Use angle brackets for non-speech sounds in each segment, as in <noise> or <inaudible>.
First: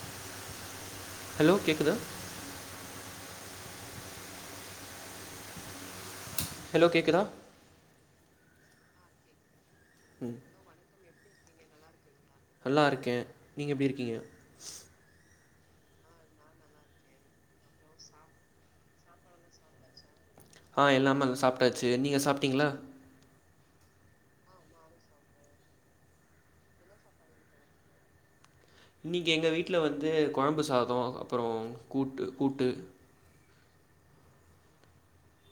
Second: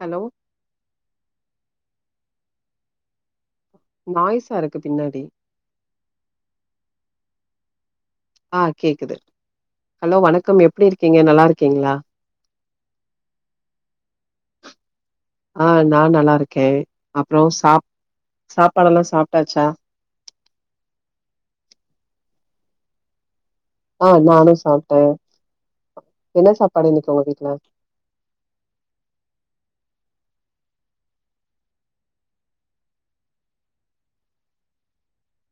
Hello hello கேக்குதா நாய்ஸ்ஸாருக்கு பின்னாடி ஹலோ கேக்குதா ஆ கேக்குது ஹலோ வணக்கம் எப்டி இருக்கீங்க நல்லா இருக்கீங்ளா நல்லா இருக்கே நீங்க எப்டி இருக்கீங்க ஆ நான் நல்லா இருக்கே அப்ரோ சாப் சாப்பாடெல்லா சாப்டாச்சா ஆ எல்லாமல் சாப்டாச்சு நீங்க சாப்டீங்களா ஆ நானு சாப்ட்டே என்ன சாப்பாடு இன்னைக்கு உங்க வீட்ல இன்னிக்கி எங்க வீட்ல வந்து கொழம்பு சாதோ அப்பரோ கூட்டு கூட்டு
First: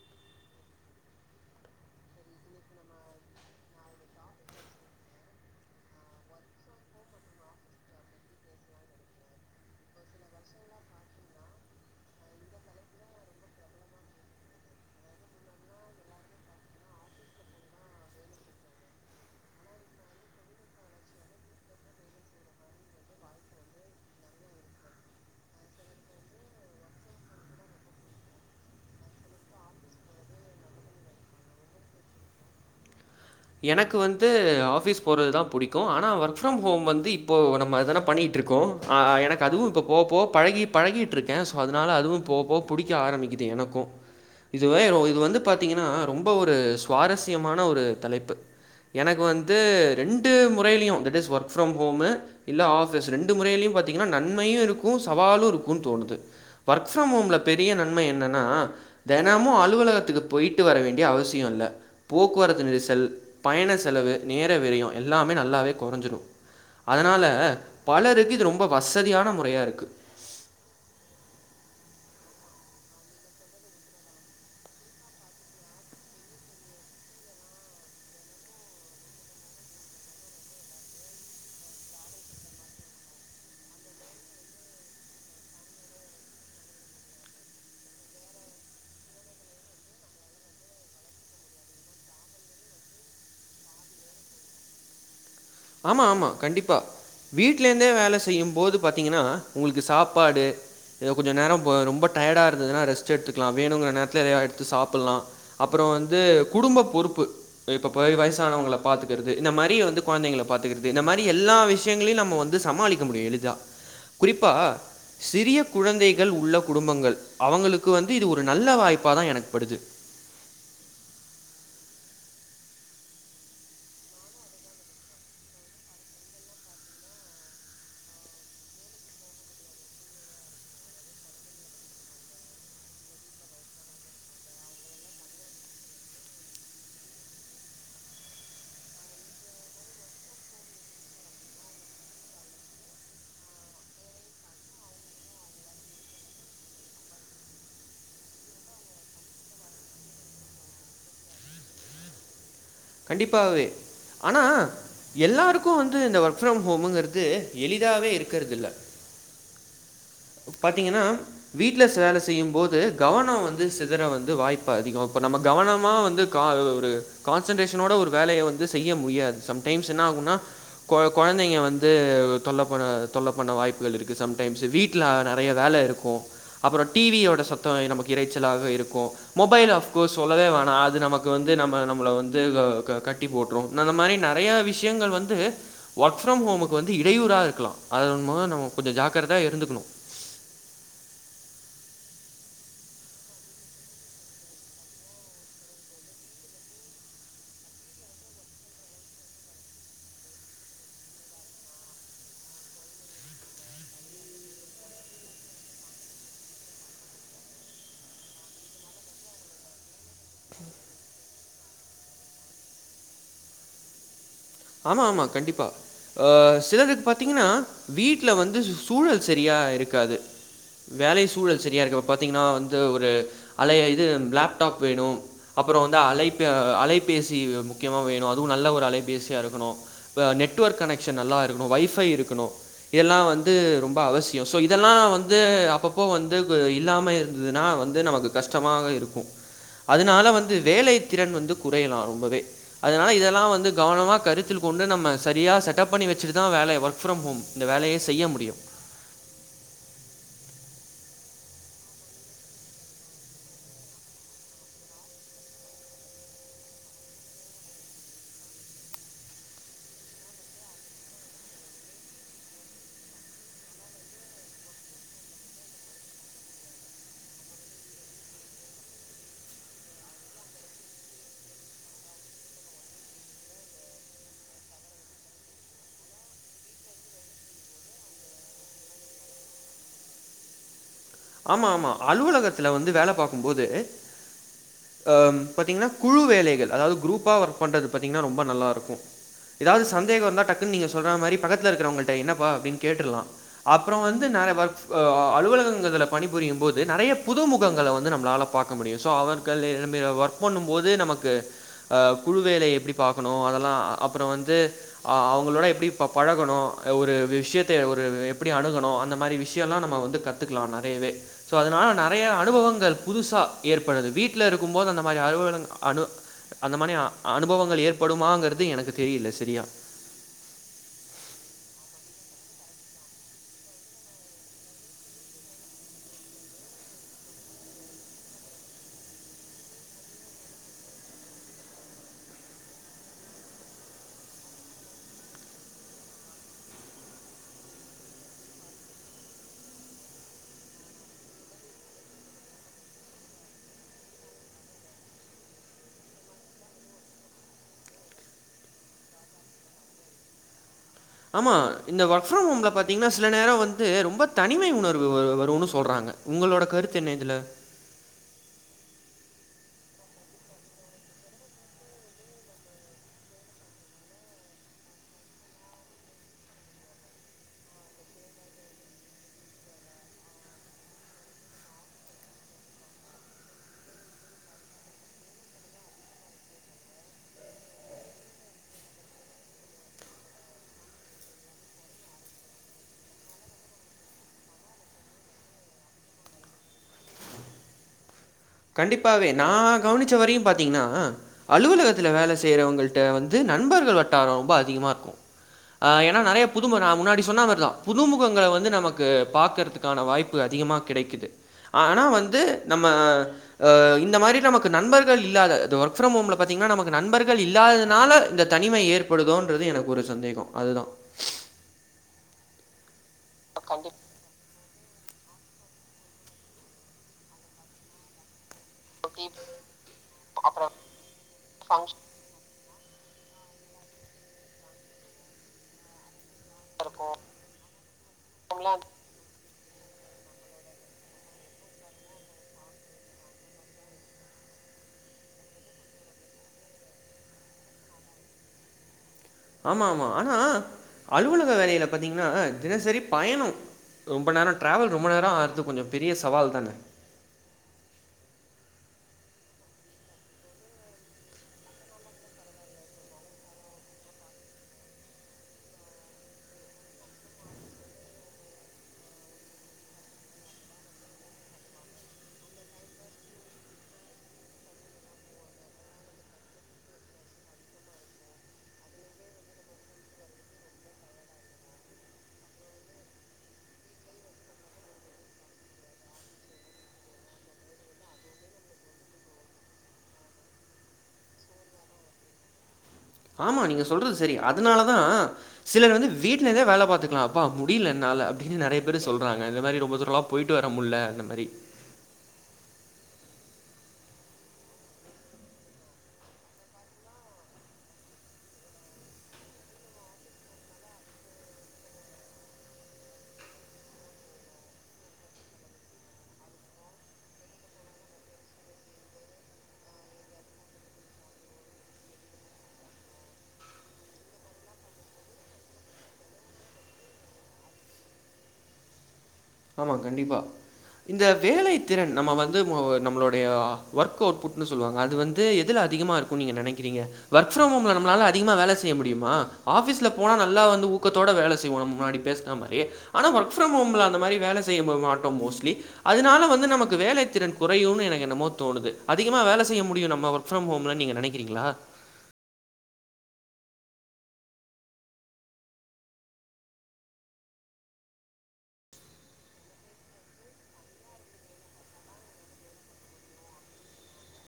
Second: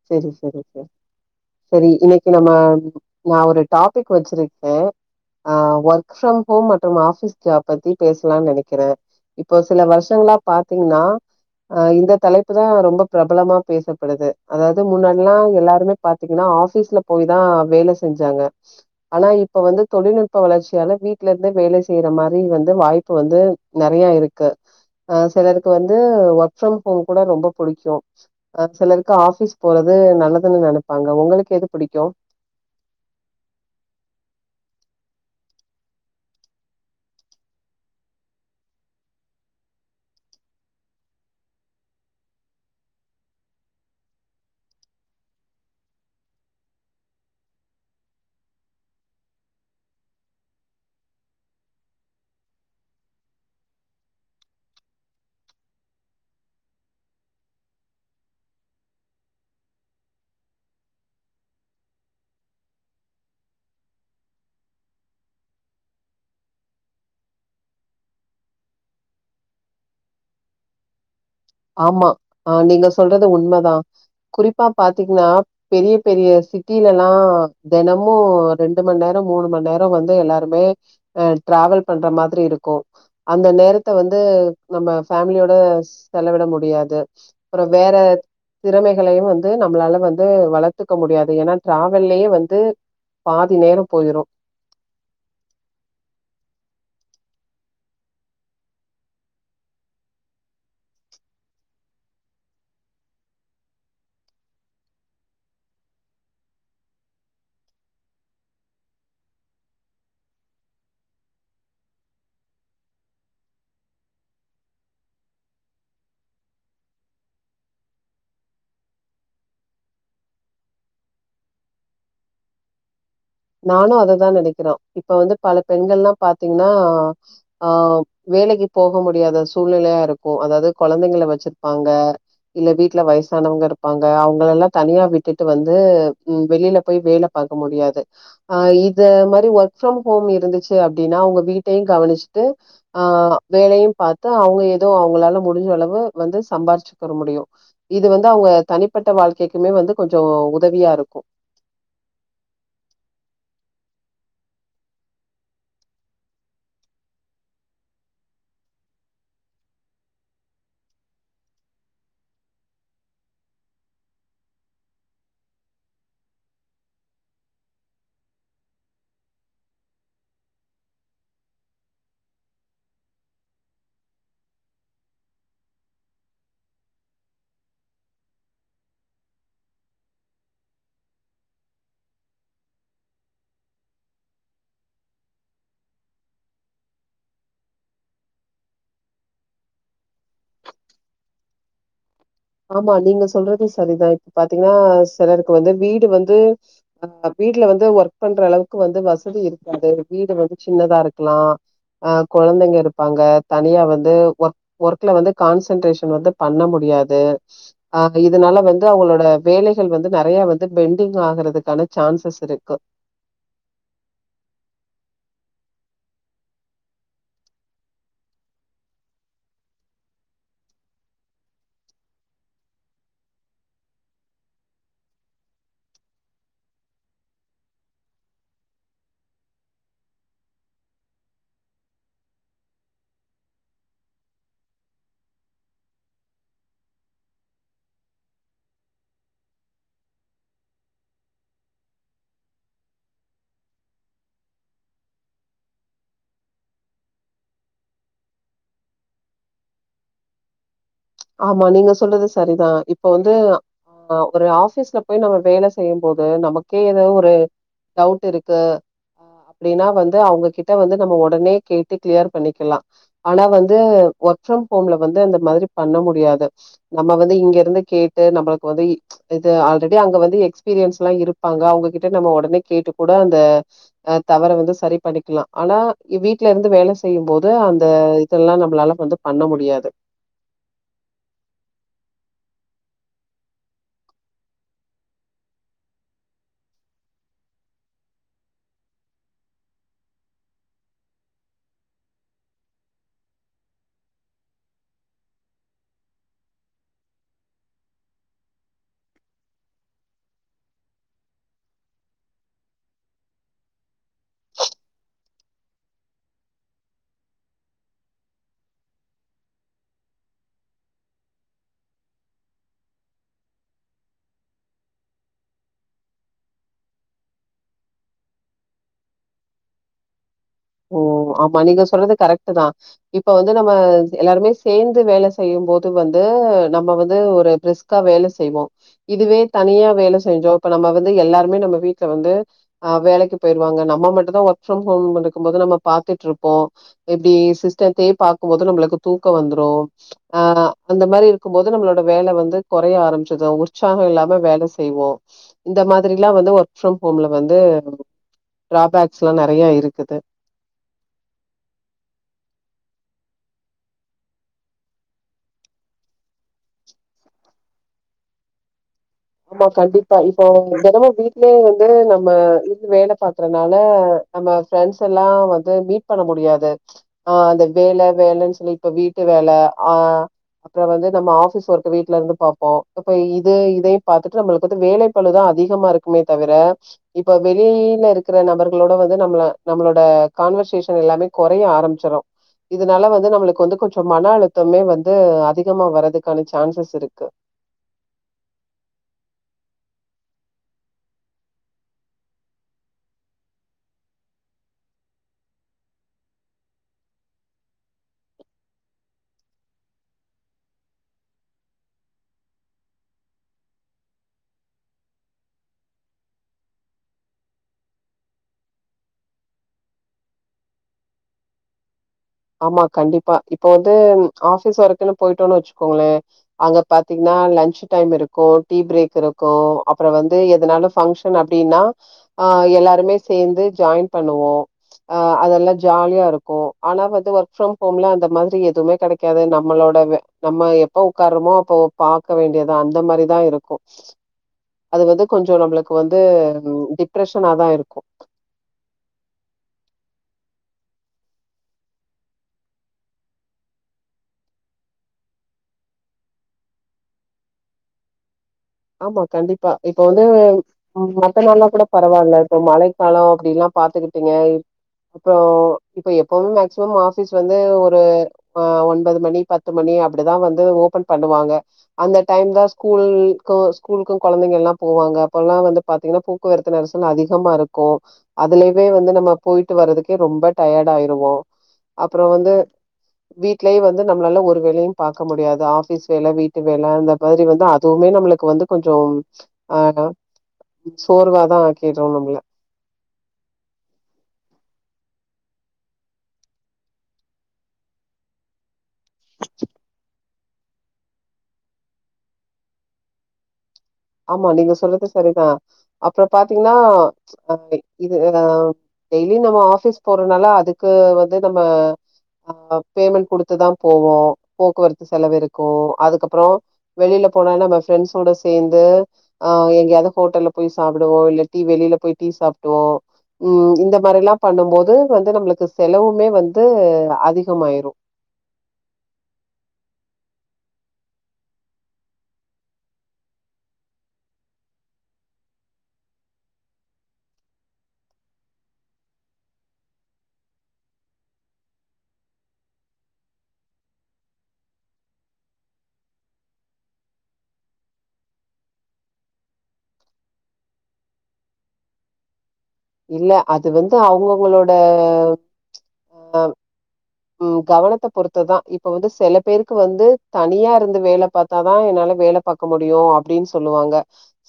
செரி செரி சார் செரி இன்னைக்கு நம்ம நா ஒரு டாபிக் வச்சிருக்கே ஆ ஒர்க் ஃப்ரம் ஹோம் மற்றும் ஆபிஸ் ஜாப் பத்தி பேசலானு நெனைக்கிறே இப்போ சில வருஷங்களா பாத்தீங்னா அ இந்த தலைப்பு தா ரொம்ப பிரபலமா பேசப்படுது அதாவது முன்னாடில்லா எல்லாருமே பாத்தீங்கனா ஆபீஸ்ல போயி தா வேல செஞ்சாங்க ஆனா இப்ப வந்து தொழில்நுட்ப வளர்ச்சியால வீட்ல இருந்து வேல செய்யற மாரி வந்து வாய்ப்பு வந்து நெறையா இருக்கு அ சிலருக்கு வந்து ஒர்க் ஃப்ரம் ஹோம் கூட ரொம்ப புடிக்கு ஆ சிலருக் க்கு ஆஃபீஸ் போறது நல்லதுன்னு நெனப்பாங்க உங்களுக்கு எது புடிக்கு எனக்கு வந்து ஆஃபீஸ் போறது தா புடிக்கு ஆனா ஒர்க் ஃப்ரம் ஹோம் வந்து இப்போ நம்ம அதான பண்ணிட்ருக்கோ ஆ எனக்கு அதுவு இப்ப போவபோவ பழகி பழகிட்ருக்க சோ அதனால அதுவு போவபோவ புடிக்க ஆரம்மிக்குது எனக்கு இதுவே இது வந்து பாத்தீங்கன்னா ரொம்ப ஒரு சுவாரஸ்யமான ஒரு தலைப் பு எனக்கு வந்து ரெண்டு முறையிலையு that is work from home இல்ல ஆபிஸ் ரெண்டு முறையிலயு பாத்தீங்கன்னா நன்மையு இருக்கு சவாலு இருக்குன் தோணுது ஒர்க் ஃப்ரம் ஹோம்ல பெரிய நன்மை என்னன்னா தெனமு அலுவலகத்துக்கு போய்ட்டு வர வேண்டிய அவசியோ இல்ல போக்குவரத்து நெரிசல் பயண செலவு நேர விரயம் எல்லாமே நல்லாவே கொறஞ்சிரு அதனால பலருக்கு இது ரொம்ப வசதியான முறையா இருக்கு ஆமா ஆ நீங்க சொல்றது உண்மதா குறிப்பா பாத்தீங்னா பெரிய பெரிய சிட்டிலலா தெனமு ரெண்டு மண்நேரோ மூணு மண்நேரோ வந்து எல்லாருமே அ ட்ரவல் பண்ற மாதிரி இருக்கு அந்த நேரத்த வந்து நம்ம ஃபமிலியோட செலவிட முடியாது அப்புறோ வேற திறமைகளையு வந்து நம்மளால வந்து வளத்துக்க முடியாது ஏனா ட்ரவல்லயே வந்து பாதி நேரோ போயிரு ஆமா ஆமா கண்டிப்பா வீட்ல இருந்தே வேல செய்யும் போது பாத்தீங்கன்னா உங்களுக்கு சாப்பாடு எதோ கொஞ்ச நேரம் ப ரொம்ப டயர்டா இருந்ததுன்னா ரெஸ்ட் எடுத்துக்லா வேணுங்குற நேரத்துல எதையா எடுத்து சாப்புல்லா அப்புறோ வந்து குடும்ப பொறுப்பு இப்ப போய் வயசானவங்கள பாத்துக்கறது இந்த மாரி வந்து கொழந்தைங்கள பாத்துக்கிறது இந்த மாரி எல்லா விஷயங்களையு நம்ம வந்து சமாளிக்க முடியு எளிதா குறிப்பா சிறிய குழந்தைகள் உள்ள குடும்பங்கள் அவங்களுக்கு வந்து இது ஒரு நல்ல வாய்ப்பா தா எனக்கு படுது நானு அததா நெனக்கிற இப்ப வந்து பல பெண்கள்ல்லா பாத்தீங்னா ஆ வேலைக்கு போக முடியாத சூழ்நிலையா இருக்கு அதாது கொழந்தைங்கள வச்சிருப்பாங்க இல்ல வீட்ல வயசானவங்க இருப்பாங்க அவுங்கலலா தனியா விட்டுட்டு வந்து ம் வெளில போய் வேல பாக்க முடியாது ஆ இத மாரி ஒர்க் ஃப்ரம் ஹோம் இருந்துச்சு அப்டின்னா உங்க வீட்டயு கவனிச்சுட்டு ஆ வேலையு பாத்து அவுங்க ஏதோ அவுங்களால முடிஞ்ச அளவு வந்து சம்பாரிச்சுக்குர முடியு இது வந்து அவங்க தனிப்பட்ட வாழ்க்கைக்குமே வந்து கொஞ்சோ உதவியா இருக்கு கண்டிப்பாகவே ஆனா எல்லாருக்கு வந்து இந்த ஒர்க் ஃப்ரம் ஹோமுங்கறது எளிதாவே இருக்குறதில்ல பாத்தீங்கன்னா வீட்ல ச வேல செய்யும் போது கவனோ வந்து சிதற வந்து வாய்ப்பு அதிகோ இப்ப நம்ம கவனமா வந்து கா அது ஒரு கான்சன்ட்ரேஷனோட ஒரு வேலைய வந்து செய்ய முடியாது சம்டைம்ஸ் என்ன ஆகுன்னா கொ கொழந்தைங்க வந்து தொல்லப்பன தொல்ல பண்ண வாய்ப்புகள் இருக்கு சம்டைம்ஸ்சு வீட் ட்ல நெறைய வேல இருக்கு அப்புறோ டிவியோட சத்தோ நமக்கு இறைச்சலாகவே இருக்கு மொபைல் ஆஃப்கோஸ் சொல்லவே வேணா அது நமக்கு வந்து நம்ம நம்மள வந் த க கட்டி போட்ரும் இந்த அந்த மாரி நெறையா விஷயங்கள் வந்து ஒர்க் ஃப்ரம் ஹோமுக்கு வந்து இடையூறா இருக்கலா அத மொத நம்ம கொஞ்சோ ஜாக்கரதயா இருந்துக்கணு ஆமா நீங்க சொல்றது சரிதா இப்ப பாத்தீங்கன்னா செலருக்கு வந்து வீடு வந்து ஆ வீட்ல வந்து ஒர்க் பண்ற அளவுக்கு வந்து வசதி இருக்காது வீடு வந்து சின்னதா இருக்கலா ஒ கொழந்தங்க இருப்பாங்க தனியா வந்து ஓர்க் ஒர்க்ல வந்து கான்சன்ட்ரேஷன் வந்து பண்ண முடியாது ஆ இதனால வந்து அவுங்களோட வேலைகள் வந்து நெறைய வந்து பெண்டிங் ஆகுறதுக்கான சான்சஸ் இருக்கு ஆமா ஆமா கண்டிப்பா ஆ சிலதுக் பாத்தீங்கன்னா வீட்ல வந்து சூழல் சரியா இருக்காது வேலை சூழல் செரியா இருக்கு அப்போ பாத்தீங்ன்னா வந்து ஒரு அலைய இது லேப்டாப் வேணு அப்றோ வந்து அலைப்பு அ அலைபேசி முக்கியம வேணு அதுவு நல்ல ஒரு அலைபேசியா இருக் கணு நெட்வொர்க் கனெக்ஷன் நல்லா இருக்கணு வொய்ஃபை இருக்கணு இதெல்லா வந்து ரொம்ப அவசியோ சோ இதெல்லா வந்து அப்பப்போ வந்து ப இல்லாம இருந் ததுனா வந்து நமக்கு கஷ்டமாக இருக்கு அதனால வந்து வேலை திறன் வந்து குறையலா ரொம்பவே அதனால இதெல்லா வந்து கவனமா கருத் தில் கொண்டு நம்ம செரியா செட்டப் பண்ணி வெச்சிட்டுதா வேலைய ஒர்க் ஃப்ரம் ஹோம் இந்த வேலைய செய்ய முடியு ஆமா நீங்க சொல்றது சரிதா இப்ப வந்து ஆ ஒரு ஆபீஸ்ல போய் நம்ம வேல செய்யும் போது நமக்கே எதோ ஒரு டவுட் இருக்கு அப்டின்னா வந்து அவுங்ககிட்ட வந்து நம்ம ஒடனே கேட்டு கிளியர் பண்ணிக்கலா ஆனா வந்து ஒர்க் ஃப்ரம் ஹோம்ல வந்து அந்த மாரி பண்ண முடியாது நம்ம வந்து இங்க இருந்து கேட்டு நம்மளுக்கு வந்து இது ஆல்ரெடி அங்க வந்து எக்ஸ்பீரியன்ஸ் எல்லா இருப்பாங்க அவுங்ககிட்ட நம்ம ஒடனே கேட்டு கூட அந்த அ தவற வந்து சரி பண்ணிக்லா ஆனா வீட்ல இருந்து வேல செய்யும் போது அந்த இதெல்லா நம்மளால வந்து பண்ண முடியாது ஆமா ஆமா அலுவலகத்துல வந்து வேல பாக்கும்போது அ பாத்திங்கன்னா குழு வேலைகள் அதாவ்து குரூப்பா ஒர்க் பண்றது பாத்தீங்கன்னா ரொம்ப நல்லாருக்கு எதாவ்து சந்தேகோ இருந்தா டக்குன்னு நீங்க சொல்றா மாரி பக்கத்துல இருக்கறவங்கள்ட்ட என்னப்பா அப்டின் கேட்டுர்லா அப்றோ வந்து நெ வ அ அலுவலகங் இதுல பணிபுரியும் போது நெறையா புதுமுகங்கள வந்து நம்மளால பாக்க முடியு சோ அவர்கள் <unintelligible> ஒர்க் பண்ணு போது நமக்கு அ குழு வேலை எப்டி பாக்கணு அதெல்லா அப்பற வந்து அ அவுங்களோட எப்டி பழகணு ஒரு விஷ்யத்த ஒரு எப்டி அணுகணு அந்த மாரி விஷியல்லா நம்ம வந்து கத்துக்கலா நெறையவே சோ அதனால நெறையா அனுபவங்கள் புதுசா ஏற்படுது வீட்ல இருக்கும் போது அந்த மாரி அலுவல அனு அந்த மானியா அனுபவங்கள் ஏற்படுமாங்கிறது எனக்கு தெரியில செரியா ஓ ஆமா நீங்க சொல்றது கரெட்டு தா இப்ப வந்து நம்ம எல்லாருமே சேந்து வேல செய்யும்போது வந்து நம்ம வந்து ஒரு ப்ரிஸ் க்கா வேல செய்வோ இதுவே தனியா வேல செஞ்சோ இப்ப நம்ம வந்து எல்லாருமே நம்ம வீட்ல வந்து ஆ வேலைக்கு போயிருவாங்க நம்ம மட்டுந்தா ஒர்க் ஃப்ரம் ஹோம் இருக்குபோது நம்ம பாத்துட்ருப்போ இப்டி சிஸ்டத்தே பாக்கும் போது நம்மளுக்கு தூக்கோ வந்துரு ஆ அந்த மாரி இருக்கும்போது நம்மளோட வேல வந்து கொறைய ஆரம்பிச்சதும் உற்சாகோ இல்லாம வேல செய்வோ இந்த மாதிரிலா வந்து ஒர்க் ஃப்ரம் ஹோம்ல வந்து ட்ராபாக்ஸ்லா நெறையா இருக்குது ஆமா இந்த ஒர்க் ஃப்ரம் ஹோம்ல பாத்தீங்கன்னா சில நேரோ வந்து ரொம்ப தனிமை உணர்வு வ வருன் சொல்றாங்க உங்களோட கருத்து என்ன இதுல ஆமா கண்டிப்பா இப்போ தெனமு வீட்லயே வந்து நம்ம இருந்து வேல பாக்குறனால நம்ம ஃபிரண்ட்ஸ் எல்லா வந்து மீட் பண்ண முடியாது ஆ அந்த வேல வேலன் சொல்லிட்டு வீட்டு வேல ஆ அப்றோ வந்து நம்ம ஆபிஸ் ஒர்க் வீட்ல இருந்து பாப்போ அப்ப இது இதையு பாத்துட்டு நம்மளுக்கு வந்து வேலை பழுதா அதிகமா இருக்குமே தவிர இப்ப வெளியில இருக்கிற நபர்களோட வந்து நம்மள நம்மளோட கான்வர்சேஷன் எல்லாமே கொறைய ஆரம்பிச்சிரு இதனால வந்து நம்மளுக்கு வந்து கொஞ்சம் மன அழுத்தமே வந்து அதிகமா வரதுக்கான சான்சஸ் இருக்கு கண்டிப்பாவே நா கவனிச்ச வரையு பாத்தீங்கன்னா அலுவலகத்துல வேல செய்யறவங்கள்ட வந்து நண்பர்கள் வட்டாரோ ரொம்ப அதிகமா இருக்கு ஆ ஏன்னா நறைய புதுமுக முன்னாடி சொன்னா மாதிரிதா புதுமுகங்கள வந்து நமக்கு பாக்கறதுக்கு க்கான வாய்ப்பு அதிகமாக கெடைக்குது ஆனா வந்து நம்ம ஆ இந்த மாரி நமக்கு நண்பர்கள் இல்லாத இது ஒர்க் ஃப்ரம் ஹோம்ல பத்திங்கன்னா நமக்கு நண்பர்கள் இல்லாதனால இந்த தனிமை ஏற்படுதோன்றது எனக்கு ஒரு சந்தேகோ அதுதா ஆமா கண்டிப்பா இப்ப வந்து ஆபிஸ் ஒர்க்குன்னு போயிட்டோன்னு வெச்சுக்கோங்களே அங்க பாத்தீங்கன்னா லஞ்ச் டைம் இருக்கு டி பிரேக் இருக்கு அப்புறம் வந்து எதனாலு பங்க்ஷன் அப்டின்னா ஆ எல்லாருமே சேந்து ஜாயின் பண்ணுவோ அ அதெல்லாம் ஜாலியா இருக் தொறக்கு ஒர்க் ஃப்ரம் ஹேம்ல அந்த மாரி எதுவுமே கெடைக் கக்காது நம்மளோடது. நம்ம எப்ப ஒக்கார்றோமோ அப்ப பாக்க வேண்டியதா அந்த மாரிதா இருக்கு அது வந்து நம்மளுக்கு வந்து கொஞ்சோ டிப்ரெஷனாதா இருக்கு ஆமா ஆமா ஆனா அலுவலக வேலையில பாத்தீங்கன்னா தினசரி பயணோ ரொம்ப நேரோ ட்ராவல் ரொம்ப நேரோ ஆகுறது கொஞ்சோ பெரிய சவால் தானே ஆமா கண்டிப்பா இப்ப வந்து மத்த நாள்னா கூட பரவால்ல இப்போ மழைக்காலோ அப்டில்லா பாத்துக்கிட்டீங்க இப்போ ‌இப்ப எப்பவுமே மேக்சிமம் ஆபீஸ் வந்து ஒரு ஆ ஒன்பது மணி பத்து மணி அப்டிதா வந்து ஓபன் பண்ணுவாங்க அந்த டைம் தா ஸ்கூல் ஸ்கூலுக்கு கொழந்தைகள்லா போவாங்க அப்பல்லா வந்து பாத்தீங்கன்னா போக்குவரத்து நெரிசல் அதிகமா இருக்கு அதுலயே வந்து நம்ம போயிட்டு வறதுக்கே ரொம்ப டயர்டா ஆயிருவோ அப்புறம் வந்து. வீட்லயு வந்து நம்மளால ஒரு வேலையு பாக்க முடியாது ஆபிஸ் வேல வீட்டு வேல அந்த மாரி வந்து அதுவுமே நம்மளுக்கு. ளுக்கு வந்து கொஞ்சம் ஆ சோர்வாதா ஆக்கிறோ நம்மள ஆமா நீங்க சொல்றது சரி அதனாலதா சிலர் வந்து வீட்டுலேருந்தே வேல பாத்துக்கலா அப்பா முடியல என்னால அப்டின்னு நெறைய பேர் சொல்றாங்க இந்த மாரி ரொம்ப தூரமெல்லா போயிட்டு வர முட்ல அந்த மாரி ஆமா நீங்க சொல்றது சரிதா அப்புறோ பாத்தீங்கன்னா ஆ இது ம் ‌டெய்லி நம்ம ஆபிஸ் போறதுனால அதுக்கு வந்து நம்ம ஆ ம்‌ பேமெண்ட் குடுத்துதா போவோ போக்குவரத்து செலவு இருக்கு அதுக்கு அப்றோ வெளியில போனா நம்ம ஃப்ரென்ஸ்சோட சேந் து அ எங்கயாது ஹோட்டல்ல போய் சாப்புடுவோ இல்ல டீ வெளியில போய் டீ சாப்டுவோ ம் இந்த மாரிலாம் பண்ணும் போது வந்து நம்மளுக்கு செலவுமே வந்து அதிகமாயிரு ஆமா கண்டிப்பா இந்த வேலை திறன் நம்ம வந்து ம நம்மளுடைய ஒர்க் அவுட்புட்னு சொல்லுவாங்க அது வந் அது எதுல அதிகமா இருக்கு நீங்க நெனைக்கிறீங்க ஒர்க் ஃப்ரம் ஹோம்ல நம்மளால அதிகமா வேல செய்ய முடியுமா ஆபிஸ்ல போனா நல்லா வந்து ஊக்கத்தோட வேல செய்வோ நாம முன்னாடி பேசனா மாரி ஆனா ஒர்க் ஃப்ரம் ஹோம்ல அந்த மாரி வேல செய்யவும் மாட்டோம் மோஸ்ட்லி. அதனால வந்து நமக்கு வேலை திறன் குறையுனு ‌‌எனக்கு என்னமோ தோணுது அதிகமா வேல செய்ய முடியு நம்ம ஒர்க் ஒர்க் ஃப்ரம் ஹோம்லா நீங்க நெனக்கிறீங்ளா இல்ல அது வந்து அவுங்கவுங்களோட அ ம் ம் கவனத்த பொறுத்துதா இப்ப வந்து சில பேருக்கு வந்து தனியா இருந்து வேல பாத்தா தா என்னால வேல பாக்க முடியும்னு அப்படின்னு சொல்லுவாங்க.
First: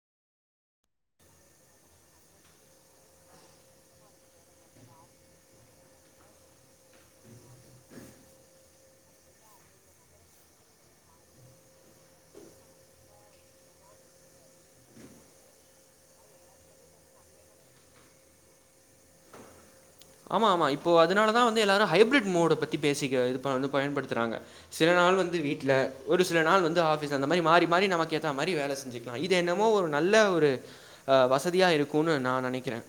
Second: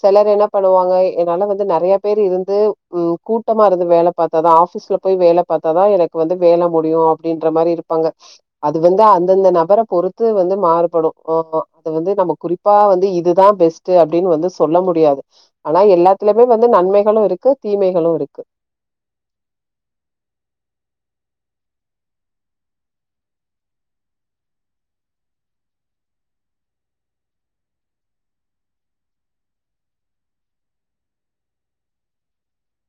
சிலர் என்ன பண்ணுவாங்க என்னால வந்து நிறைய பேர் இருந்து ம் கூட்டமா இருந்து வேல பாத்ததா ஆஃபீஸ்ல போய் வேலை பார்த்ததான் எனக்கு வந்து வேலை முடியும் அப்பிடின்ற மாரி இருப்பாங்க. அது வந்து அந்தந்த நபர பொறுத்து வந்து மாறுபடும் ஓஹோ அது வந்து நம்ம குறிப் ப்போ வந்து இதுதான் பெஸ்ட்டு அப்படின்னு வந்து சொல்ல முடியாது ஆனா எல்லாத்துலயுமே வந்து நன்மைகளும் இருக்கு தீமைகளும் இருக்கு. ஆமா ஆமா இப்போ அதனாலதான் வந்து எல்லாரும் ஹைப்ரிட் மோடு பத்தி பேசிக்க இப்ப வந்து பயன்படுத்துறாங்க. சில நாள் வந்து வீட்ல ஒரு சில நாள் வந்து ஆஃபிஸ் அந்த மாரி மாறி மாறி நமக்கு ஏத்த மாதிரி வேலை செஞ்சுக் லா இது என்னமோ ஒரு நல்ல ஒரு வசதியாக இருக்கும்ன்னு நா நினைக்கிறே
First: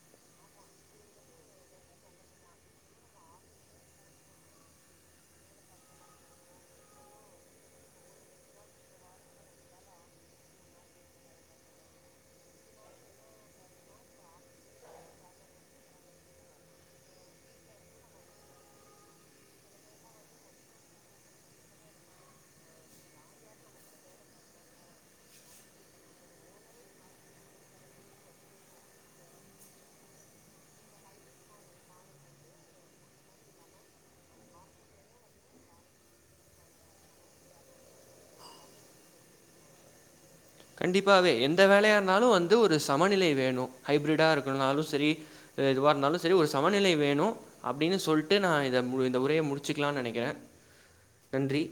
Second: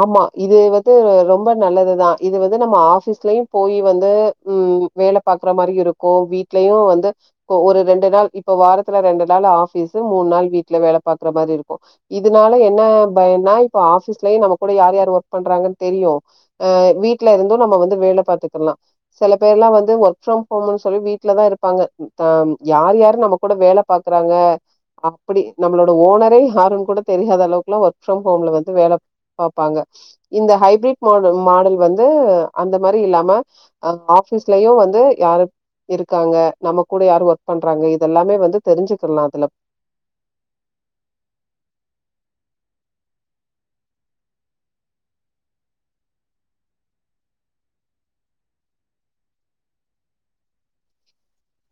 ஆமா இது வந்து ரொம்ப நல்லதுதான். இது வந்து நம்ம ஆஃபிஸ்லயும் போயி வந்து உம் வேலை பா பாக்குற மாரி இருக்கும். வீட்லயும் வந்து ஒ ஒரு ரெண்டு நாள் இப்ப வாரத்துல ரெண்டு நாள் ஆஃபிஸ் மூணு நாள் வீட்ல வேலை பாக்குற மாரி இருக்கும். இதுனால என்ன பயன்னா இப்ப ஆஃபீஸ்லயும் நமக்கு கூட யார் யார் ஒர்க் பண்றாங்கன்னு தெரியும். அ வீட்ல இருந்தும் நம்ம வந்து வேல பாத்துக்கலாம். சில பேர் எல்லாம் வந்து ஒர்க் ஃப்ரம் ஹோம்னு சொல்லி வீட்ல தா இருப்பாங்க யார் யாரரு நம்ம கூட வேல பாக்குறாங்க அப்டி நம்மளோட ஓனர யாருன்ன கூட தெரியாத அளவுக்லா ஒர்க் ஃப்ரம் ஹோம்ல வந்து வேல பாப்பாங்க இந்த ஹைபிரிட் மாடல் மாடல் வந்து அந்த மாரி இல்லாம அ ஆஃபீஸ்லயு வந்து யாரு இருக்காங்க நம்ம கூட யாரு ஒர்க் பண்றாங்க இதெல்லாமே வந்து தெரிஞ்சுக்கின்னு அதுல கண்டிப்பாவே எந்த வேலையா இருந்தாலும் வந்து ஒரு சமநிலை வேணும் ஹைப்ரிடா இருக்கனாலும் சரி. ஏ எதுவாயிருந்தாலும் சரி ஒரு சமநிலை வேணு. அப்படின்னு சொல்ட்டு நா இத மு இந்த உரைய முடிச்சிக்கலானு நெனைக்கிற நன்றி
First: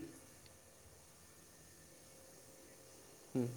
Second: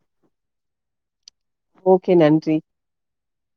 ஓகே நன்றி ம்